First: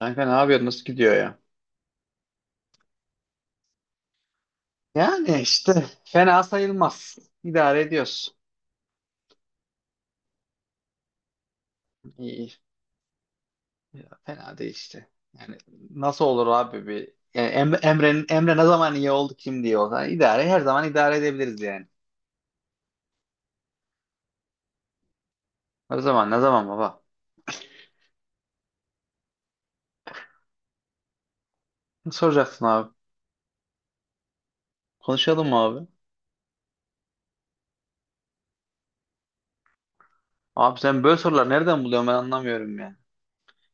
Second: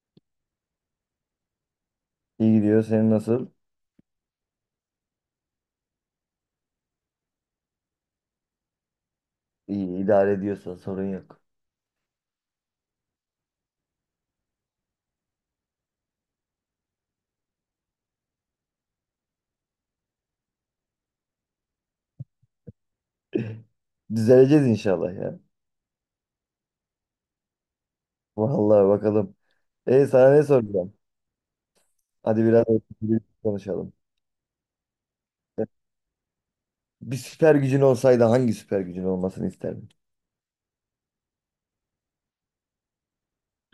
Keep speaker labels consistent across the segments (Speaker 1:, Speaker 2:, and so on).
Speaker 1: Kanka ne yapıyorsun? Nasıl gidiyor ya?
Speaker 2: İyi gidiyor. Senin nasıl?
Speaker 1: Yani işte fena sayılmaz. İdare ediyoruz.
Speaker 2: İyi idare ediyorsa sorun yok.
Speaker 1: İyi. İyi. Ya, fena değil işte. Yani nasıl olur abi bir yani Emre ne zaman iyi oldu kim diye olsa idare her zaman idare edebiliriz yani.
Speaker 2: Düzeleceğiz inşallah ya.
Speaker 1: Her zaman ne zaman baba?
Speaker 2: Vallahi bakalım. Sana ne soracağım?
Speaker 1: Ne
Speaker 2: Hadi
Speaker 1: soracaksın
Speaker 2: biraz
Speaker 1: abi?
Speaker 2: konuşalım.
Speaker 1: Konuşalım mı abi?
Speaker 2: Bir süper gücün olsaydı hangi süper gücün olmasını isterdin?
Speaker 1: Abi sen böyle sorular nereden buluyorsun ben anlamıyorum ya.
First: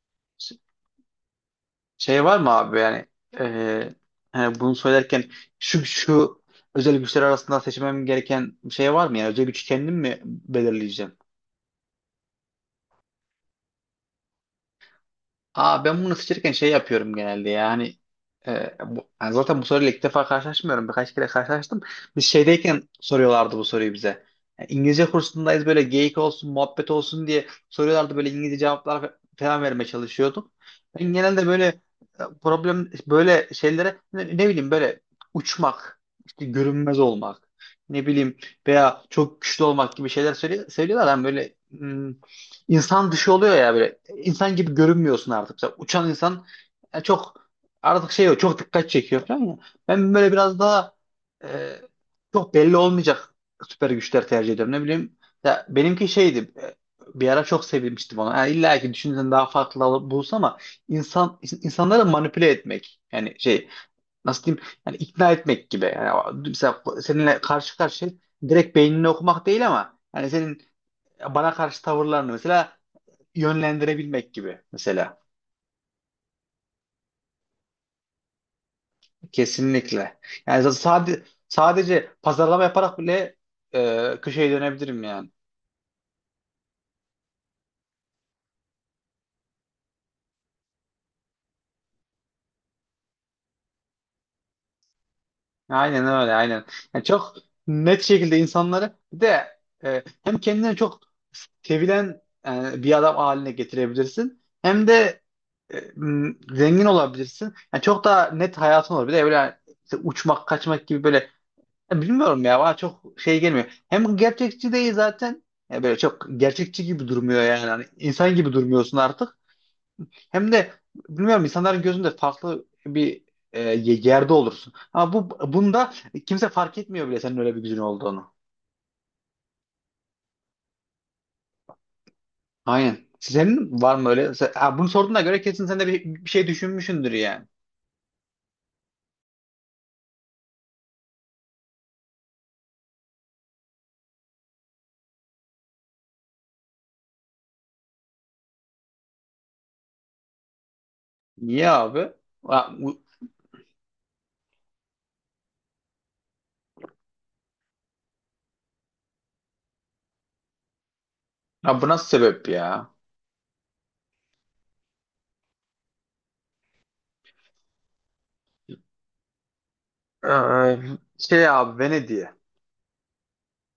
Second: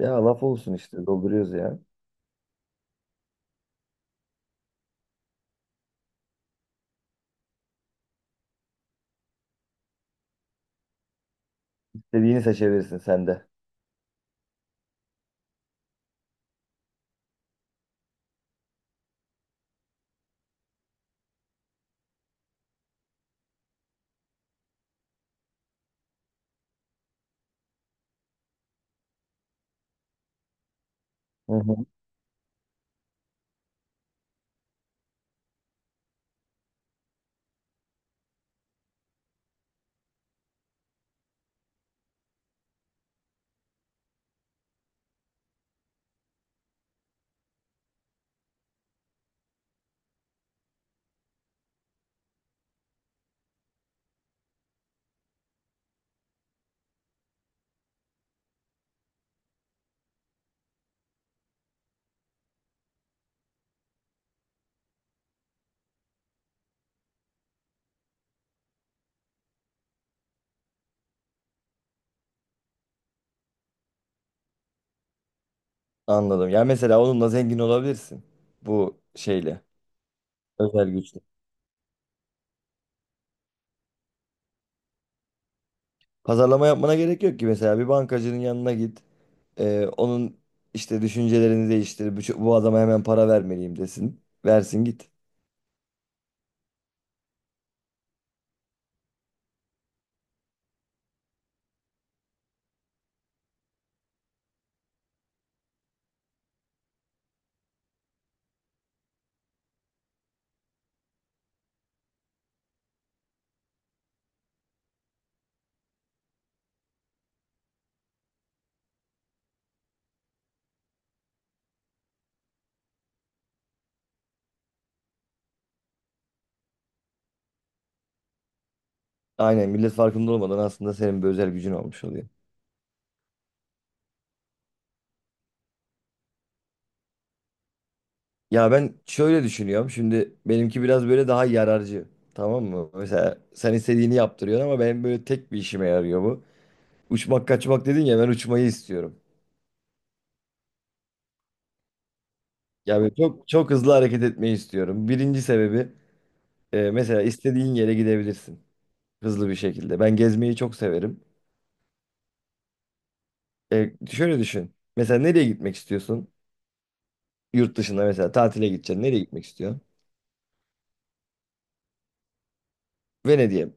Speaker 2: Ya laf olsun işte dolduruyoruz ya.
Speaker 1: Şey var mı abi yani eee, hani bunu söylerken şu özel güçler arasında seçmem gereken bir şey var mı? Yani özel güç kendim mi belirleyeceğim?
Speaker 2: İstediğini seçebilirsin sen de.
Speaker 1: Aa, ben bunu seçerken şey yapıyorum genelde yani bu, yani zaten bu soruyla ilk defa karşılaşmıyorum birkaç kere karşılaştım. Biz şeydeyken soruyorlardı bu soruyu bize. Yani İngilizce kursundayız böyle geyik olsun muhabbet olsun diye soruyorlardı böyle İngilizce cevaplar falan vermeye çalışıyordum. Ben genelde
Speaker 2: Hı
Speaker 1: böyle
Speaker 2: hı.
Speaker 1: problem böyle şeylere ne bileyim böyle uçmak işte görünmez olmak ne bileyim veya çok güçlü olmak gibi şeyler söylüyorlar. Ben böyle insan dışı oluyor ya böyle insan gibi görünmüyorsun artık. Mesela uçan insan çok artık şey yok çok dikkat çekiyor falan ya. Ben böyle biraz daha e, çok belli olmayacak süper güçler tercih ediyorum. Ne bileyim ya benimki şeydi bir ara çok sevinmiştim onu. Ha, illa ki düşünsen daha farklı alıp bulsa ama insanları manipüle etmek yani şey nasıl diyeyim yani ikna etmek gibi. Yani mesela seninle karşı karşıya direkt beynini okumak değil ama yani senin bana karşı tavırlarını mesela yönlendirebilmek gibi mesela.
Speaker 2: Anladım. Ya mesela onunla zengin olabilirsin. Bu şeyle.
Speaker 1: Kesinlikle. Yani
Speaker 2: Özel güç.
Speaker 1: sadece pazarlama yaparak bile köşeye dönebilirim yani.
Speaker 2: Pazarlama yapmana gerek yok ki mesela bir bankacının yanına git. Onun işte düşüncelerini değiştir. Bu adama hemen para vermeliyim desin. Versin git.
Speaker 1: Aynen öyle, aynen. Yani çok net şekilde insanları bir de hem kendini çok sevilen bir adam haline getirebilirsin. Hem de zengin olabilirsin. Yani çok daha net hayatın olur. Bir de böyle işte uçmak, kaçmak gibi böyle. Ya, bilmiyorum ya bana çok şey gelmiyor. Hem gerçekçi değil zaten. Ya böyle çok gerçekçi gibi durmuyor yani. Hani insan gibi durmuyorsun artık. Hem de bilmiyorum insanların gözünde farklı bir e, yerde olursun. Ama bunda kimse fark etmiyor bile senin öyle bir gücün olduğunu.
Speaker 2: Aynen millet farkında olmadan aslında senin bir özel gücün olmuş oluyor.
Speaker 1: Aynen. Senin var mı öyle? Ha, bunu sorduğuna göre kesin sen de bir şey düşünmüşsündür yani.
Speaker 2: Ya ben şöyle düşünüyorum. Şimdi benimki biraz böyle daha yararcı. Tamam mı? Mesela sen istediğini yaptırıyorsun ama benim böyle tek bir işime yarıyor bu. Uçmak kaçmak dedin ya ben uçmayı istiyorum.
Speaker 1: Niye abi? Ha,
Speaker 2: Ya böyle çok çok hızlı hareket etmeyi istiyorum. Birinci sebebi mesela istediğin yere gidebilirsin. Hızlı bir şekilde. Ben gezmeyi çok severim.
Speaker 1: bu nasıl sebep ya?
Speaker 2: Şöyle düşün. Mesela nereye gitmek istiyorsun? Yurt dışında mesela tatile gideceksin. Nereye gitmek istiyorsun?
Speaker 1: Ee, şey abi, Venedik'e.
Speaker 2: Venedik'e.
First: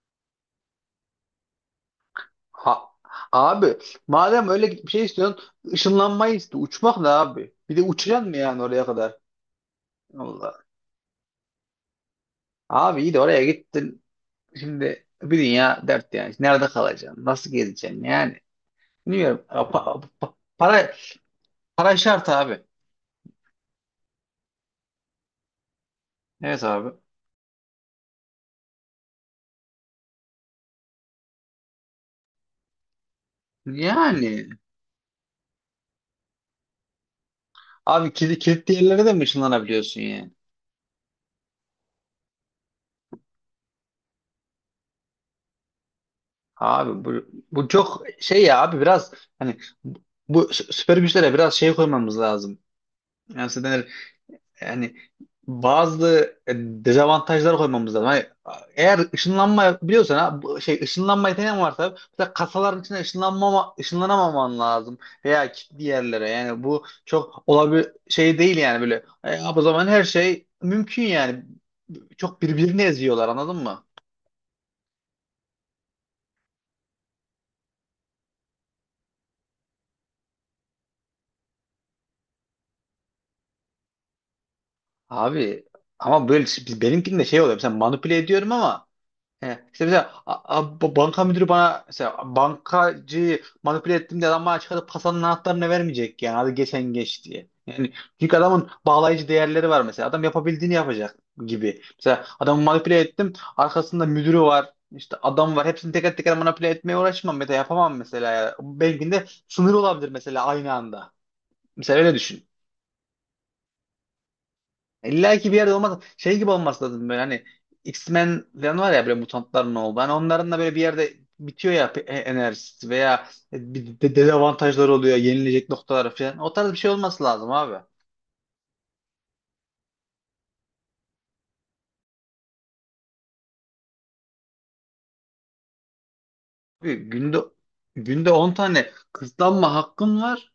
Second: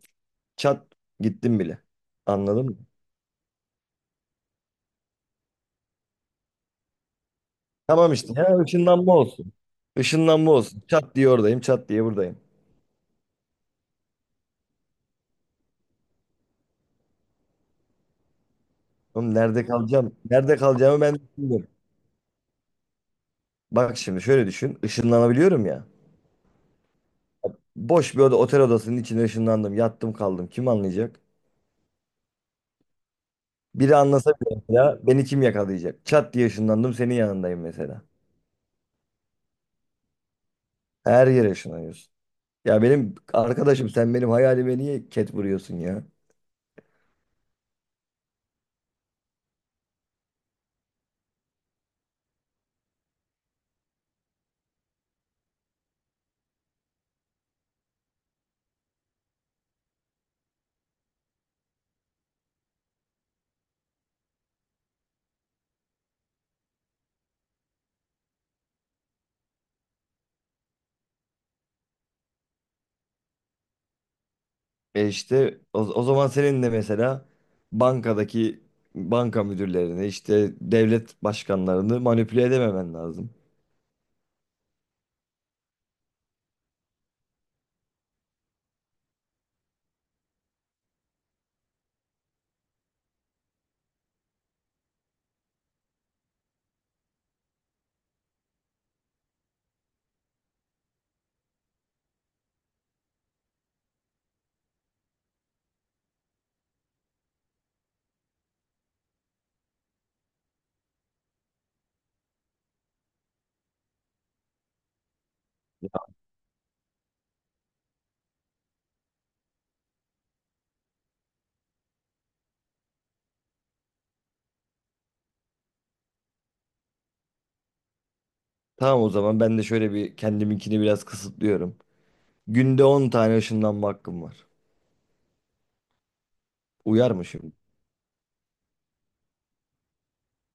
Speaker 2: Çat gittim bile. Anladın mı?
Speaker 1: Ha, abi madem öyle bir şey istiyorsun ışınlanmayı iste. Uçmak da abi. Bir de
Speaker 2: Tamam işte
Speaker 1: uçacaksın mı
Speaker 2: ya
Speaker 1: yani oraya
Speaker 2: ışınlanma
Speaker 1: kadar?
Speaker 2: olsun. Işınlanma
Speaker 1: Allah.
Speaker 2: olsun. Çat diye oradayım, çat diye buradayım.
Speaker 1: Abi iyi de oraya gittin. Şimdi bir dünya dert yani. Nerede kalacaksın? Nasıl gezeceksin? Yani
Speaker 2: Oğlum
Speaker 1: bilmiyorum.
Speaker 2: nerede
Speaker 1: Pa- pa-
Speaker 2: kalacağım?
Speaker 1: pa-
Speaker 2: Nerede
Speaker 1: para,
Speaker 2: kalacağımı ben düşünüyorum.
Speaker 1: para şart abi.
Speaker 2: Bak şimdi şöyle düşün. Işınlanabiliyorum ya.
Speaker 1: Evet abi.
Speaker 2: Boş bir oda, otel odasının içine ışınlandım. Yattım kaldım. Kim anlayacak? Biri anlasa
Speaker 1: Yani
Speaker 2: bile mesela beni kim yakalayacak? Çat diye ışınlandım senin yanındayım mesela.
Speaker 1: abi kilitli yerlere de mi ışınlanabiliyorsun yani?
Speaker 2: Her yere şınıyorsun. Ya benim arkadaşım sen benim hayalime niye ket vuruyorsun ya?
Speaker 1: Abi bu çok şey ya abi biraz hani bu süper güçlere biraz şey koymamız lazım. Yani Yani bazı dezavantajlar koymamız lazım. Hani, eğer ışınlanma biliyorsan ha, bu şey ışınlanma yeteneğin varsa mesela kasaların içine ışınlanamaman lazım veya kilitli yerlere. Yani bu çok olabil şey değil yani böyle. O zaman her şey mümkün yani. Çok birbirini eziyorlar anladın mı?
Speaker 2: E işte o zaman senin de mesela bankadaki banka müdürlerini işte devlet başkanlarını manipüle edememen lazım.
Speaker 1: Abi ama böyle benimkinde şey oluyor. Mesela manipüle ediyorum ama. He. İşte mesela banka müdürü bana mesela bankacıyı manipüle ettim diye adam bana çıkarıp kasanın anahtarını vermeyecek yani hadi geçen geç diye. Yani çünkü adamın bağlayıcı değerleri var mesela. Adam yapabildiğini yapacak gibi. Mesela adamı manipüle ettim. Arkasında müdürü var. İşte adam var. Hepsini teker teker manipüle etmeye uğraşmam. Mesela yapamam mesela. Yani. Belki de sınır olabilir mesela aynı anda. Mesela öyle düşün. İlla ki bir yerde olmaz. Şey gibi olması lazım böyle hani X-Men falan var ya böyle mutantların oldu. Hani onların da böyle bir yerde bitiyor ya enerjisi veya bir dezavantajları oluyor, yenilecek noktalar falan. O tarz bir şey olması lazım abi.
Speaker 2: Tamam o zaman ben de şöyle bir kendiminkini biraz kısıtlıyorum. Günde 10 tane ışınlanma hakkım var.
Speaker 1: Abi
Speaker 2: Uyar mı
Speaker 1: günde
Speaker 2: şimdi?
Speaker 1: günde 10 tane kısıtlanma hakkın var.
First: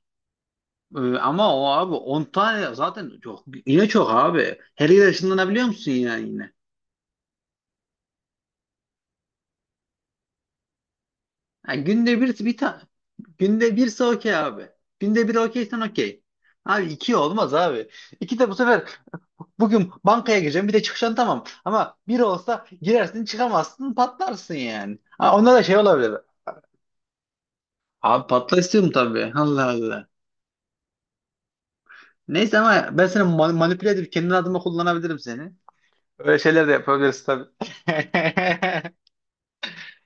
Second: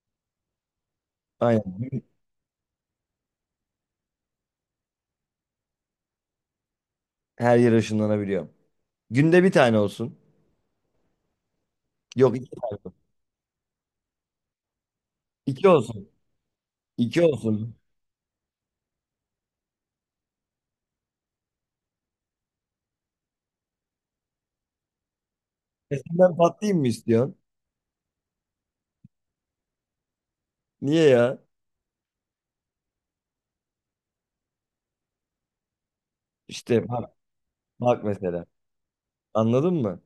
Speaker 1: Ama
Speaker 2: Aynen.
Speaker 1: o abi 10 tane zaten çok yine çok abi. Her yere ışınlanabiliyor musun yani yine?
Speaker 2: Her yere ışınlanabiliyorum. Günde bir tane olsun.
Speaker 1: Ha,
Speaker 2: Yok iki tane.
Speaker 1: günde birse okey abi. Günde bir
Speaker 2: İki
Speaker 1: okeysen
Speaker 2: olsun.
Speaker 1: okey. Abi iki
Speaker 2: İki
Speaker 1: olmaz
Speaker 2: olsun.
Speaker 1: abi. İki de bu sefer bugün bankaya gireceğim bir de çıkacaksın tamam. Ama bir olsa girersin çıkamazsın patlarsın yani. Ha, onda da şey olabilir.
Speaker 2: Sesinden patlayayım mı istiyorsun?
Speaker 1: Abi patla istiyorum tabii. Allah Allah.
Speaker 2: Niye ya?
Speaker 1: Neyse ama ben seni manipüle edip kendi adıma kullanabilirim seni. Öyle şeyler de
Speaker 2: İşte
Speaker 1: yapabiliriz tabii.
Speaker 2: bak mesela. Anladın mı?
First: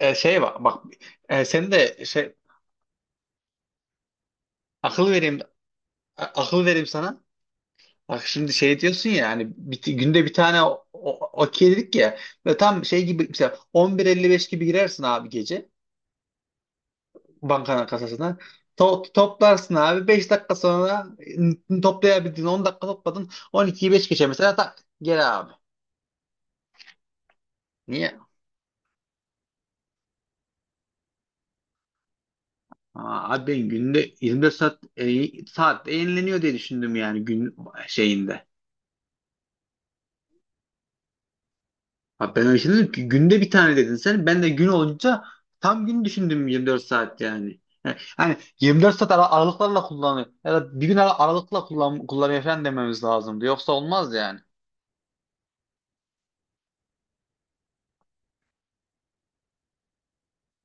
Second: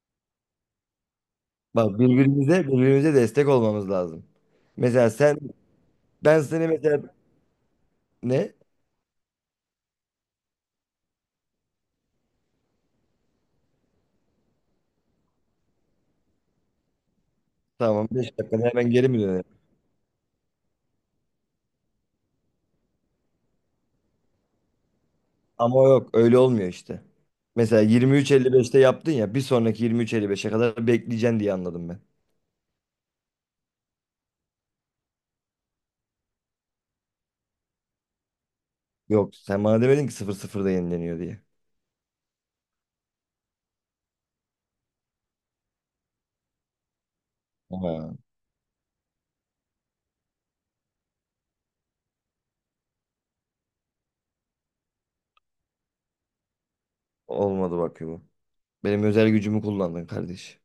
Speaker 1: Şey bak bak sen
Speaker 2: Bak
Speaker 1: de şey
Speaker 2: birbirimize destek olmamız lazım.
Speaker 1: akıl
Speaker 2: Mesela sen
Speaker 1: vereyim
Speaker 2: ben
Speaker 1: akıl
Speaker 2: seni
Speaker 1: vereyim
Speaker 2: mesela
Speaker 1: sana. Bak şimdi
Speaker 2: ne?
Speaker 1: şey diyorsun ya hani günde bir tane okey dedik ya ve tam şey gibi mesela 11.55 gibi girersin abi gece bankanın
Speaker 2: Tamam
Speaker 1: kasasına.
Speaker 2: 5 dakikada hemen geri
Speaker 1: To-
Speaker 2: mi dönerim?
Speaker 1: toplarsın abi 5 dakika sonra toplayabildin 10 dakika topladın 12'yi 5 geçe mesela tak gel abi.
Speaker 2: Ama yok öyle olmuyor işte. Mesela
Speaker 1: Niye?
Speaker 2: 23.55'te yaptın ya bir sonraki 23.55'e kadar bekleyeceksin diye anladım ben.
Speaker 1: Aa, abi ben günde 24 saat yenileniyor diye düşündüm yani gün şeyinde.
Speaker 2: Yok sen bana demedin ki 00'da yenileniyor diye.
Speaker 1: Ha, ben öyle şey dedim ki günde bir tane dedin sen. Ben de gün olunca tam gün düşündüm 24 saat yani. Yani
Speaker 2: Ha.
Speaker 1: hani 24 saat aralıklarla kullanıyor. Ya da bir gün aralıkla kullanıyor falan dememiz lazımdı. Yoksa olmaz yani.
Speaker 2: Olmadı bak bu. Benim özel gücümü kullandın kardeş.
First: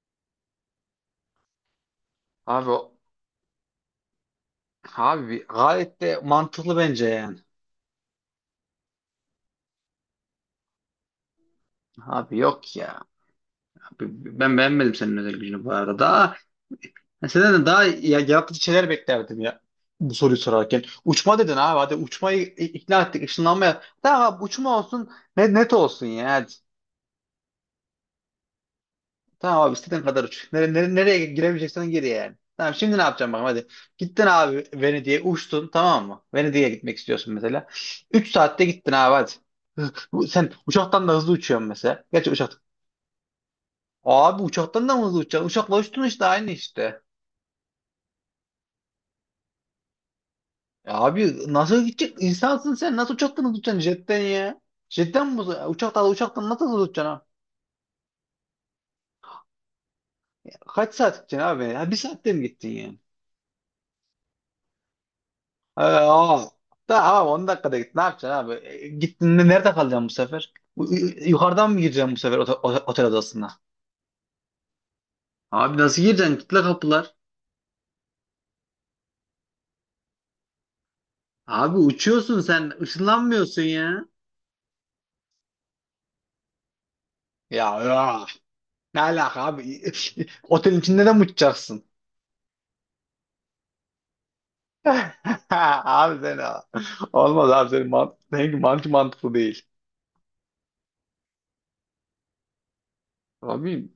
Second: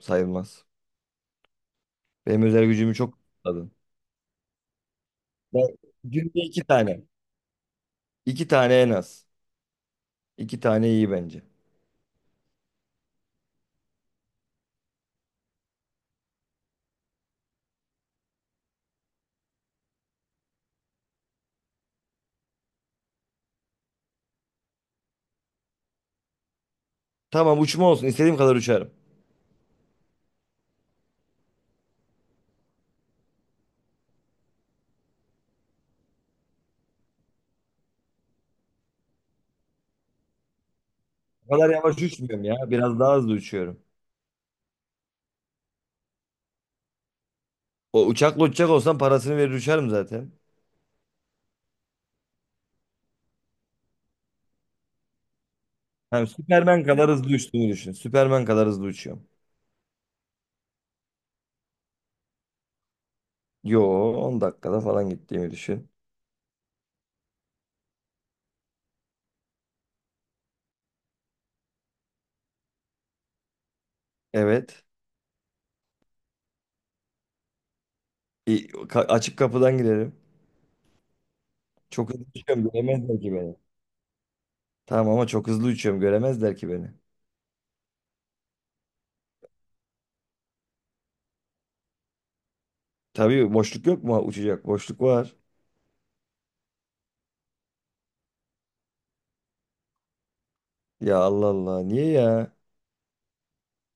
Speaker 2: Sayılmaz. Benim özel
Speaker 1: Abi
Speaker 2: gücümü çok kullandın.
Speaker 1: abi
Speaker 2: Ben
Speaker 1: gayet de
Speaker 2: günde iki
Speaker 1: mantıklı
Speaker 2: tane.
Speaker 1: bence yani.
Speaker 2: İki tane en az. İki tane iyi bence.
Speaker 1: Abi yok ya. Abi ben beğenmedim senin özel gücünü bu arada. Daha ben senden de daha ya, yaratıcı şeyler beklerdim ya bu soruyu sorarken. Uçma dedin abi hadi uçmayı ikna ettik ışınlanmaya. Tamam abi uçma olsun net olsun ya.
Speaker 2: Tamam uçma olsun. İstediğim kadar uçarım.
Speaker 1: Tamam abi istediğin kadar uç. Nereye giremeyeceksen gir yani. Tamam şimdi ne yapacağım bakalım hadi. Gittin abi Venedik'e uçtun tamam mı? Venedik'e gitmek istiyorsun mesela. 3 saatte gittin abi hadi. Hı, Sen uçaktan da hızlı
Speaker 2: O
Speaker 1: uçuyorsun
Speaker 2: kadar yavaş
Speaker 1: mesela. Gerçi
Speaker 2: uçmuyorum ya.
Speaker 1: uçak.
Speaker 2: Biraz daha hızlı uçuyorum.
Speaker 1: Abi uçaktan da mı hızlı uçacaksın? Uçakla uçtun işte aynı işte.
Speaker 2: O uçakla uçacak olsam parasını verir uçarım zaten.
Speaker 1: Ya, abi nasıl gidecek? İnsansın sen. Nasıl uçaktan hızlı uçacaksın jetten ya? Jetten mi? Uçaktan,
Speaker 2: Yani
Speaker 1: uçaktan nasıl hızlı
Speaker 2: Süpermen
Speaker 1: uçacaksın
Speaker 2: kadar
Speaker 1: abi?
Speaker 2: hızlı uçtuğumu düşün. Süpermen kadar hızlı uçuyorum.
Speaker 1: Kaç saat gideceksin abi? Ya bir saatte mi gittin ya?
Speaker 2: Yo, 10 dakikada falan gittiğimi düşün.
Speaker 1: O. Da, abi 10 dakikada git. Ne yapacaksın abi? Gittin de nerede kalacaksın bu sefer? Yukarıdan mı gireceksin bu sefer otel odasına?
Speaker 2: Evet.
Speaker 1: Abi nasıl gireceksin? Kitle kapılar.
Speaker 2: Açık kapıdan girerim.
Speaker 1: Abi
Speaker 2: Çok hızlı
Speaker 1: uçuyorsun
Speaker 2: uçuyorum
Speaker 1: sen.
Speaker 2: göremezler ki beni.
Speaker 1: ışınlanmıyorsun ya.
Speaker 2: Tamam ama çok hızlı uçuyorum göremezler ki beni.
Speaker 1: Ya, ya. Ne alaka abi? Otelin içinde de mi uçacaksın?
Speaker 2: Tabii boşluk yok mu uçacak? Boşluk var.
Speaker 1: Abi sen olmaz abi senin seninki mantıklı değil.
Speaker 2: Ya, Allah Allah, niye ya?
Speaker 1: Abi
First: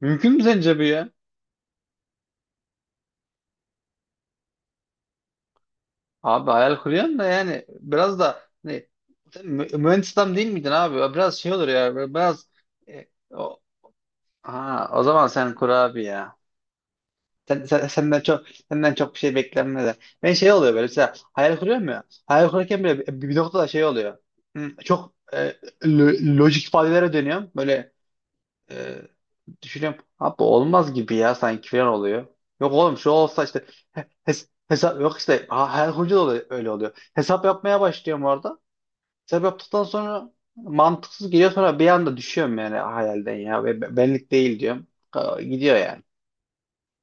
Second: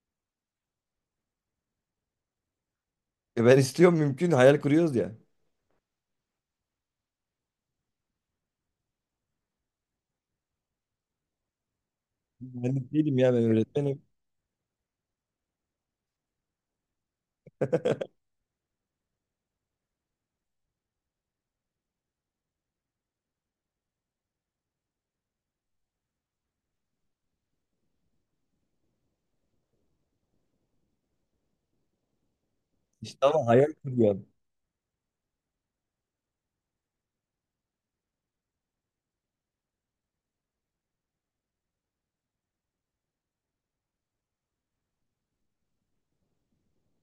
Speaker 1: mümkün mü sence bu ya?
Speaker 2: Ben istiyorum, mümkün, hayal kuruyoruz ya.
Speaker 1: Abi hayal kuruyorsun da yani biraz da hani, sen mühendis adam değil miydin abi? Biraz şey olur ya böyle biraz.
Speaker 2: Ben
Speaker 1: e,
Speaker 2: değilim ya, ben
Speaker 1: o,
Speaker 2: öğretmenim.
Speaker 1: ha, o zaman sen kur abi ya. Senden çok bir şey beklenmez ya. Ben şey oluyor böyle mesela hayal kuruyorum ya. Hayal kurarken bile bir noktada şey oluyor. Hı, çok lojik ifadelere dönüyorum. Böyle e, düşünüyorum. Abi olmaz gibi ya sanki falan oluyor. Yok oğlum şu
Speaker 2: İşte
Speaker 1: olsa
Speaker 2: ama
Speaker 1: işte
Speaker 2: hayal kuruyor.
Speaker 1: hesap yok işte her hoca da öyle oluyor. Hesap yapmaya başlıyorum orada. Hesap yaptıktan sonra mantıksız geliyor sonra bir anda düşüyorum yani hayalden ya. Ve benlik değil diyorum. Gidiyor yani.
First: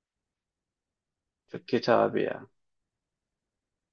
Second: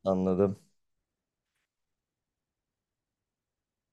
Speaker 2: Anladım.
Speaker 1: Çok kötü abi ya.